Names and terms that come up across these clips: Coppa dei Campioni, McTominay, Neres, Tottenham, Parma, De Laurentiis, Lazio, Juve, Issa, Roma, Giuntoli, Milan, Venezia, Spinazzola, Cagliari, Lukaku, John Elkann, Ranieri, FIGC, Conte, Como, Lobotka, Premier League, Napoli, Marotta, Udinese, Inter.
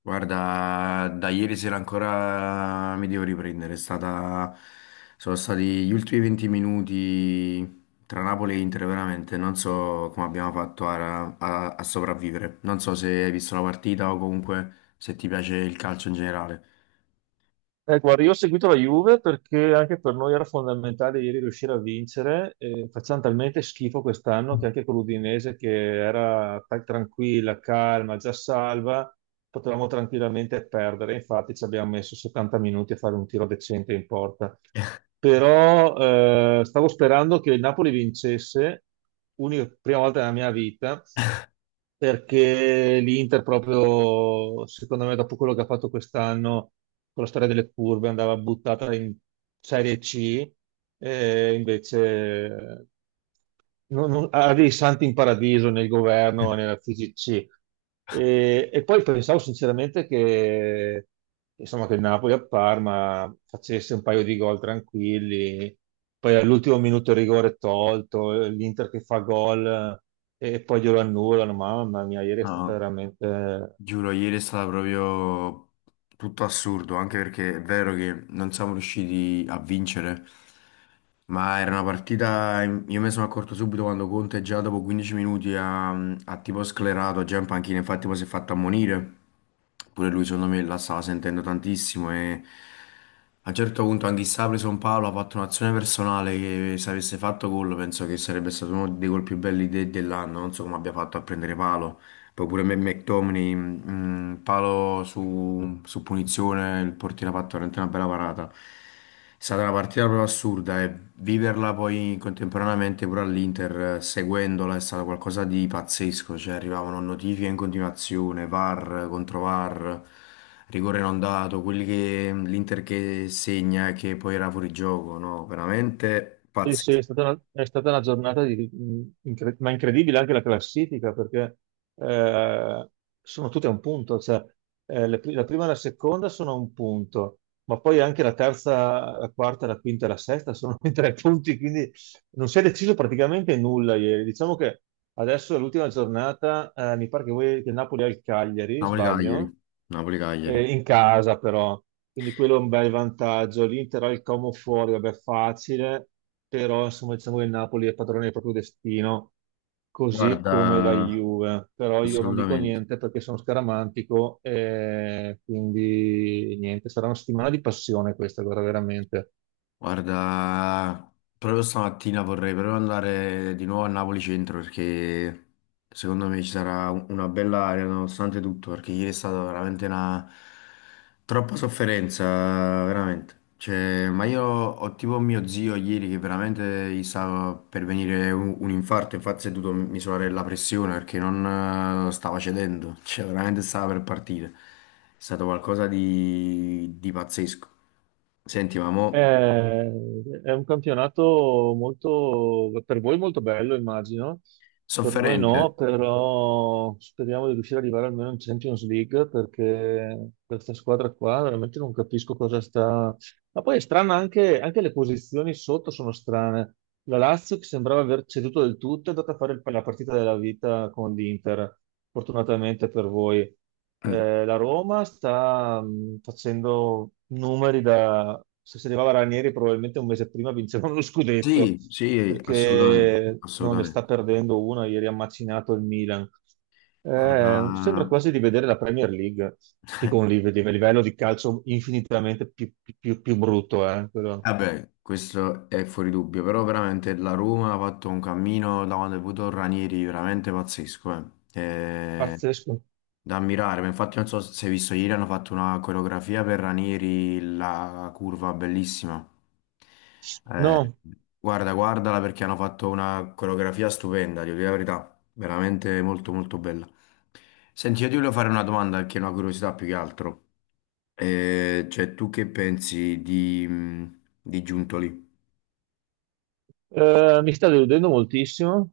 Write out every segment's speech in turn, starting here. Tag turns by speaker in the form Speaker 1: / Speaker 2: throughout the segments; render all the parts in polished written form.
Speaker 1: Guarda, da ieri sera ancora mi devo riprendere. Sono stati gli ultimi 20 minuti tra Napoli e Inter, veramente. Non so come abbiamo fatto a sopravvivere. Non so se hai visto la partita o comunque se ti piace il calcio in generale.
Speaker 2: Guarda, io ho seguito la Juve perché anche per noi era fondamentale ieri riuscire a vincere. Facciamo talmente schifo quest'anno che anche con l'Udinese, che era tranquilla, calma, già salva, potevamo tranquillamente perdere. Infatti ci abbiamo messo 70 minuti a fare un tiro decente in porta. Però stavo sperando che il Napoli vincesse, unica prima volta nella mia vita perché l'Inter proprio, secondo me, dopo quello che ha fatto quest'anno con la storia delle curve, andava buttata in Serie C, e invece ha dei santi in paradiso nel governo e nella FIGC. E poi pensavo sinceramente che, insomma, che il Napoli a Parma facesse un paio di gol tranquilli, poi all'ultimo minuto il rigore tolto, l'Inter che fa gol, e poi glielo annullano. Mamma mia, ieri è stata
Speaker 1: No.
Speaker 2: veramente.
Speaker 1: Giuro, ieri è stato proprio tutto assurdo, anche perché è vero che non siamo riusciti a vincere, ma era una partita, io me ne sono accorto subito quando Conte già dopo 15 minuti ha tipo sclerato, già in panchina, infatti poi si è fatto ammonire, pure lui secondo me la stava sentendo tantissimo e a un certo punto anche Issa ha preso un palo, ha fatto un'azione personale che se avesse fatto gol penso che sarebbe stato uno dei gol più belli dell'anno, non so come abbia fatto a prendere palo. Poi pure McTominay, palo su punizione, il portiere ha fatto veramente una bella parata. È stata una partita proprio assurda e viverla poi contemporaneamente pure all'Inter, seguendola, è stato qualcosa di pazzesco. Cioè arrivavano notifiche in continuazione, VAR contro VAR, rigore non dato, quelli che l'Inter che segna e che poi era fuori gioco, no? Veramente
Speaker 2: Sì, sì, è
Speaker 1: pazzesco.
Speaker 2: stata una giornata ma incredibile anche la classifica perché eh, sono tutte a un punto, cioè, la prima e la seconda sono a un punto, ma poi anche la terza, la quarta, la quinta e la sesta sono in tre punti, quindi non si è deciso praticamente nulla ieri. Diciamo che adesso è l'ultima giornata, mi pare che, voi, che Napoli ha il Cagliari,
Speaker 1: Napoli-Cagliari,
Speaker 2: sbaglio?
Speaker 1: Napoli-Cagliari.
Speaker 2: In casa però, quindi quello è un bel vantaggio. L'Inter ha il Como fuori, vabbè, facile, però insomma diciamo che il Napoli è padrone del proprio destino, così
Speaker 1: Guarda,
Speaker 2: come la Juve. Però io non dico
Speaker 1: assolutamente.
Speaker 2: niente perché sono scaramantico, e quindi niente, sarà una settimana di passione questa, guarda, veramente.
Speaker 1: Guarda, proprio stamattina vorrei proprio andare di nuovo a Napoli Centro perché secondo me ci sarà una bella aria nonostante tutto, perché ieri è stata veramente una troppa sofferenza, veramente. Cioè, ma io ho tipo mio zio ieri che veramente gli stava per venire un infarto, infatti si è dovuto misurare la pressione perché non stava cedendo, cioè veramente stava per partire. È stato qualcosa di pazzesco. Senti, ma mo...
Speaker 2: Eh, è un campionato molto, per voi molto bello, immagino, per noi
Speaker 1: Sofferente.
Speaker 2: no, però speriamo di riuscire ad arrivare almeno in Champions League perché questa squadra qua veramente non capisco cosa sta. Ma poi è strana anche le posizioni sotto sono strane. La Lazio che sembrava aver ceduto del tutto è andata a fare la partita della vita con l'Inter, fortunatamente per voi.
Speaker 1: Mm.
Speaker 2: La Roma sta facendo numeri da. Se si arrivava Ranieri probabilmente un mese prima vinceva uno scudetto,
Speaker 1: Sì, sì, assolutamente,
Speaker 2: perché non ne
Speaker 1: assolutamente.
Speaker 2: sta perdendo una, ieri ha macinato il Milan.
Speaker 1: Guarda,
Speaker 2: Sembra quasi di vedere la Premier League, che con un livello di calcio infinitamente più brutto, quello
Speaker 1: vabbè, questo è fuori dubbio, però veramente la Roma ha fatto un cammino da quando è venuto Ranieri veramente pazzesco, eh.
Speaker 2: pazzesco.
Speaker 1: Da ammirare, ma infatti non so se hai visto ieri hanno fatto una coreografia per Ranieri, la curva bellissima. Eh,
Speaker 2: No,
Speaker 1: Guarda, guardala perché hanno fatto una coreografia stupenda, devo dire la verità, veramente molto molto bella. Senti, io ti volevo fare una domanda che è una curiosità più che altro. Cioè, tu che pensi di Giuntoli?
Speaker 2: mi sta deludendo moltissimo.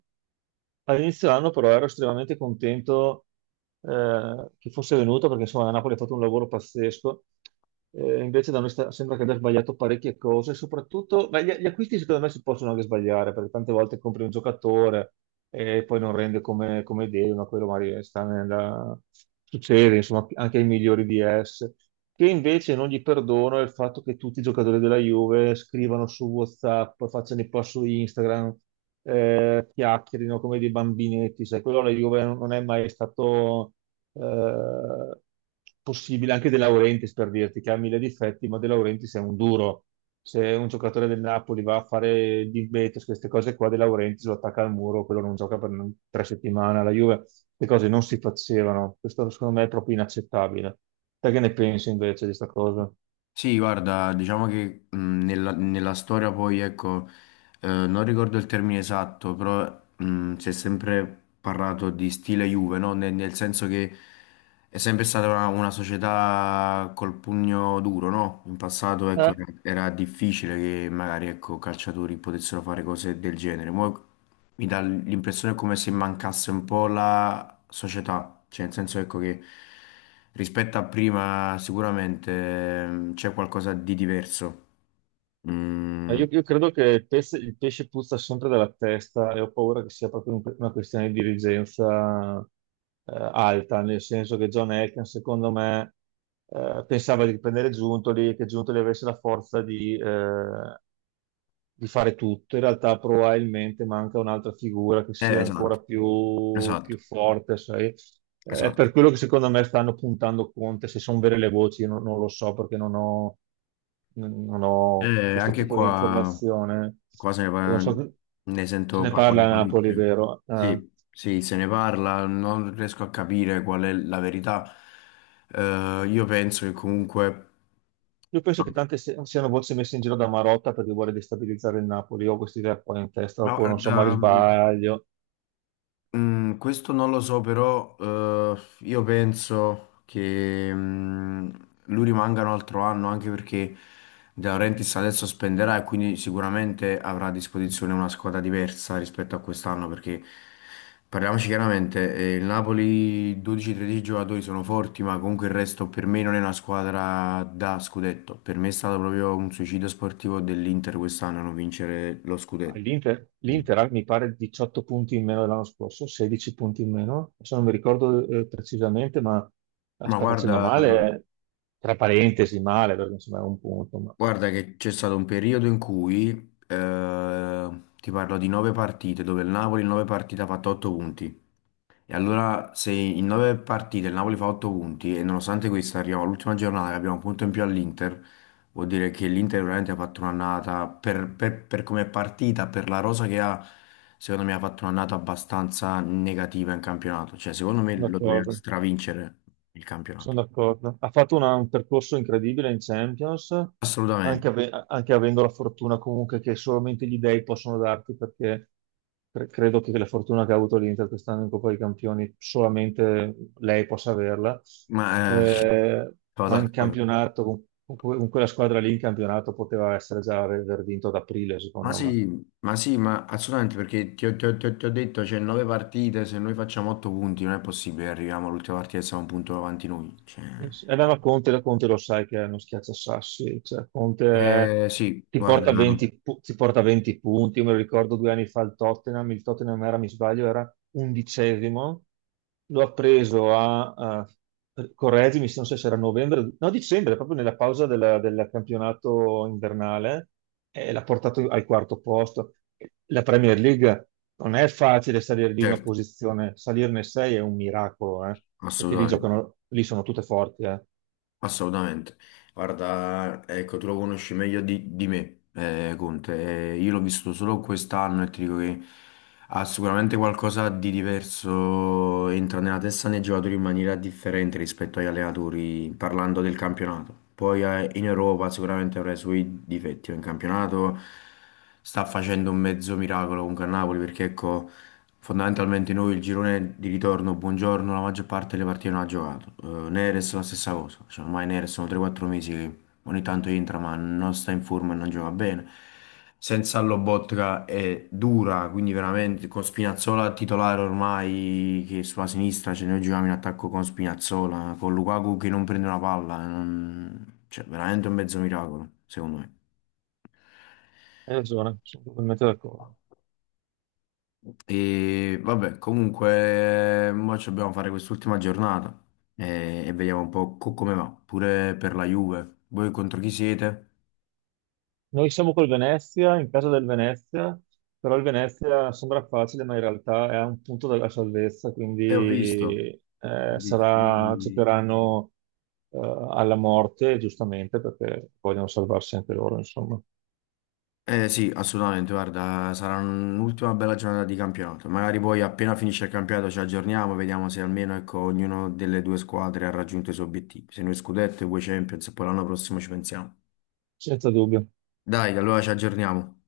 Speaker 2: All'inizio dell'anno però ero estremamente contento che fosse venuto perché insomma la Napoli ha fatto un lavoro pazzesco. Invece da noi sembra che abbia sbagliato parecchie cose, soprattutto beh, gli acquisti secondo me si possono anche sbagliare perché tante volte compri un giocatore e poi non rende come devi, ma quello magari sta nella. Succede insomma anche ai migliori di esse. Che invece non gli perdono è il fatto che tutti i giocatori della Juve scrivano su WhatsApp, facciano i post su Instagram eh,, chiacchierino come dei bambinetti, sai, quello la Juve non è mai stato eh, possibile, anche De Laurentiis per dirti che ha mille difetti, ma De Laurentiis è un duro. Se un giocatore del Napoli va a fare il divetos, queste cose qua, De Laurentiis lo attacca al muro, quello non gioca per 3 settimane. La Juve, le cose non si facevano. Questo secondo me è proprio inaccettabile. Te che ne pensi invece di questa cosa?
Speaker 1: Sì, guarda, diciamo che nella storia poi, ecco, non ricordo il termine esatto, però si è sempre parlato di stile Juve, no? Nel senso che è sempre stata una società col pugno duro, no? In passato, ecco, era difficile che magari, ecco, calciatori potessero fare cose del genere. Mo mi dà l'impressione come se mancasse un po' la società, cioè nel senso ecco che rispetto a prima sicuramente c'è qualcosa di diverso.
Speaker 2: Ma
Speaker 1: Mm,
Speaker 2: Io, io credo che il pesce puzza sempre dalla testa e ho paura che sia proprio una questione di dirigenza alta, nel senso che John Elkann, secondo me, pensava di prendere Giuntoli e che Giuntoli avesse la forza di fare tutto. In realtà probabilmente manca un'altra figura che
Speaker 1: eh,
Speaker 2: sia ancora
Speaker 1: Esatto,
Speaker 2: più
Speaker 1: esatto,
Speaker 2: forte, sai? È per
Speaker 1: esatto.
Speaker 2: quello che secondo me stanno puntando Conte, se sono vere le voci, io non lo so perché non ho questo
Speaker 1: Anche
Speaker 2: tipo di
Speaker 1: qua,
Speaker 2: informazione.
Speaker 1: qua se ne,
Speaker 2: E non
Speaker 1: par-
Speaker 2: so
Speaker 1: ne
Speaker 2: se
Speaker 1: sento
Speaker 2: ne parla
Speaker 1: parlare
Speaker 2: a Napoli,
Speaker 1: parecchio.
Speaker 2: vero? Eh,
Speaker 1: Sì, sì, se ne parla, non riesco a capire qual è la verità. Io penso che comunque...
Speaker 2: io penso che
Speaker 1: No,
Speaker 2: tante siano voci messe in giro da Marotta perché vuole destabilizzare il Napoli. Io ho questa idea qua in testa,
Speaker 1: ma
Speaker 2: oppure non so,
Speaker 1: guarda,
Speaker 2: ma sbaglio.
Speaker 1: Questo non lo so, però io penso che lui rimanga un altro anno anche perché De Laurentiis adesso spenderà e quindi sicuramente avrà a disposizione una squadra diversa rispetto a quest'anno perché parliamoci chiaramente, il Napoli 12-13 giocatori sono forti, ma comunque il resto per me non è una squadra da scudetto. Per me è stato proprio un suicidio sportivo dell'Inter quest'anno non vincere lo
Speaker 2: Ah,
Speaker 1: scudetto.
Speaker 2: L'Inter
Speaker 1: Mm.
Speaker 2: l'Inter ha, mi pare 18 punti in meno dell'anno scorso, 16 punti in meno, adesso non mi ricordo precisamente, ma la
Speaker 1: Ma
Speaker 2: sta
Speaker 1: vabbè,
Speaker 2: facendo
Speaker 1: guarda, questo.
Speaker 2: male, tra parentesi male, perché insomma è un punto, ma
Speaker 1: Guarda che c'è stato un periodo in cui, ti parlo di nove partite, dove il Napoli in nove partite ha fatto otto punti. E allora se in nove partite il Napoli fa otto punti e nonostante questo arriviamo all'ultima giornata che abbiamo un punto in più all'Inter, vuol dire che l'Inter veramente ha fatto un'annata, per come è partita, per la rosa che ha, secondo me ha fatto un'annata abbastanza negativa in campionato. Cioè secondo me
Speaker 2: sono
Speaker 1: lo doveva
Speaker 2: d'accordo.
Speaker 1: stravincere il campionato.
Speaker 2: Sono d'accordo. Ha fatto un percorso incredibile in Champions, anche,
Speaker 1: Assolutamente.
Speaker 2: ave- anche avendo la fortuna comunque che solamente gli dei possono darti, perché credo che la fortuna che ha avuto l'Inter quest'anno in Coppa dei Campioni solamente lei possa averla.
Speaker 1: Ma...
Speaker 2: Eh,
Speaker 1: sono
Speaker 2: ma in
Speaker 1: d'accordo.
Speaker 2: campionato, con quella squadra lì in campionato poteva essere già aver vinto ad aprile,
Speaker 1: Ma
Speaker 2: secondo me.
Speaker 1: sì, ma sì, ma assolutamente perché ti ho detto, c'è nove partite, se noi facciamo otto punti non è possibile, arriviamo all'ultima partita e siamo un punto avanti noi. Cioè.
Speaker 2: Era la Conte lo sai che è uno schiacciasassi, cioè Conte
Speaker 1: Eh sì,
Speaker 2: ti
Speaker 1: guarda,
Speaker 2: porta 20, pu- ti porta 20 punti, io me lo ricordo 2 anni fa il Tottenham era, mi sbaglio, era 11°, lo ha preso a, a correggimi se non so se era novembre, no dicembre, proprio nella pausa del campionato invernale, e l'ha portato al quarto posto. La Premier League non è facile salire di una
Speaker 1: certo,
Speaker 2: posizione, salirne sei è un miracolo, perché lì
Speaker 1: assolutamente,
Speaker 2: giocano, lì sono tutte forti.
Speaker 1: assolutamente. Guarda, ecco, tu lo conosci meglio di me, Conte, io l'ho visto solo quest'anno e ti dico che... Ha sicuramente qualcosa di diverso, entra nella testa dei giocatori in maniera differente rispetto agli allenatori, parlando del campionato. Poi in Europa sicuramente avrà i suoi difetti, ma in campionato sta facendo un mezzo miracolo comunque a Napoli, perché ecco, fondamentalmente noi il girone di ritorno, buongiorno, la maggior parte delle partite non ha giocato. Neres la stessa cosa, cioè, ormai Neres sono 3-4 mesi. Ogni tanto entra, ma non sta in forma e non gioca bene. Senza Lobotka è dura, quindi veramente con Spinazzola titolare ormai, che sulla sinistra ce noi giochiamo in attacco con Spinazzola, con Lukaku che non prende una palla, cioè veramente un mezzo miracolo, secondo me.
Speaker 2: Hai ragione, sono totalmente d'accordo.
Speaker 1: E vabbè, comunque, mo ci dobbiamo fare quest'ultima giornata e vediamo un po' come va, pure per la Juve. Voi contro chi siete?
Speaker 2: Noi siamo col Venezia, in casa del Venezia, però il Venezia sembra facile, ma in realtà è a un punto della salvezza, quindi
Speaker 1: E ho visto, ho visto.
Speaker 2: cercheranno alla morte, giustamente, perché vogliono salvarsi anche loro, insomma,
Speaker 1: Eh sì, assolutamente, guarda, sarà un'ultima bella giornata di campionato. Magari poi appena finisce il campionato ci aggiorniamo, vediamo se almeno ecco, ognuno delle due squadre ha raggiunto i suoi obiettivi. Se noi scudetto e voi Champions, e poi l'anno prossimo ci pensiamo.
Speaker 2: senza dubbio.
Speaker 1: Dai, allora ci aggiorniamo.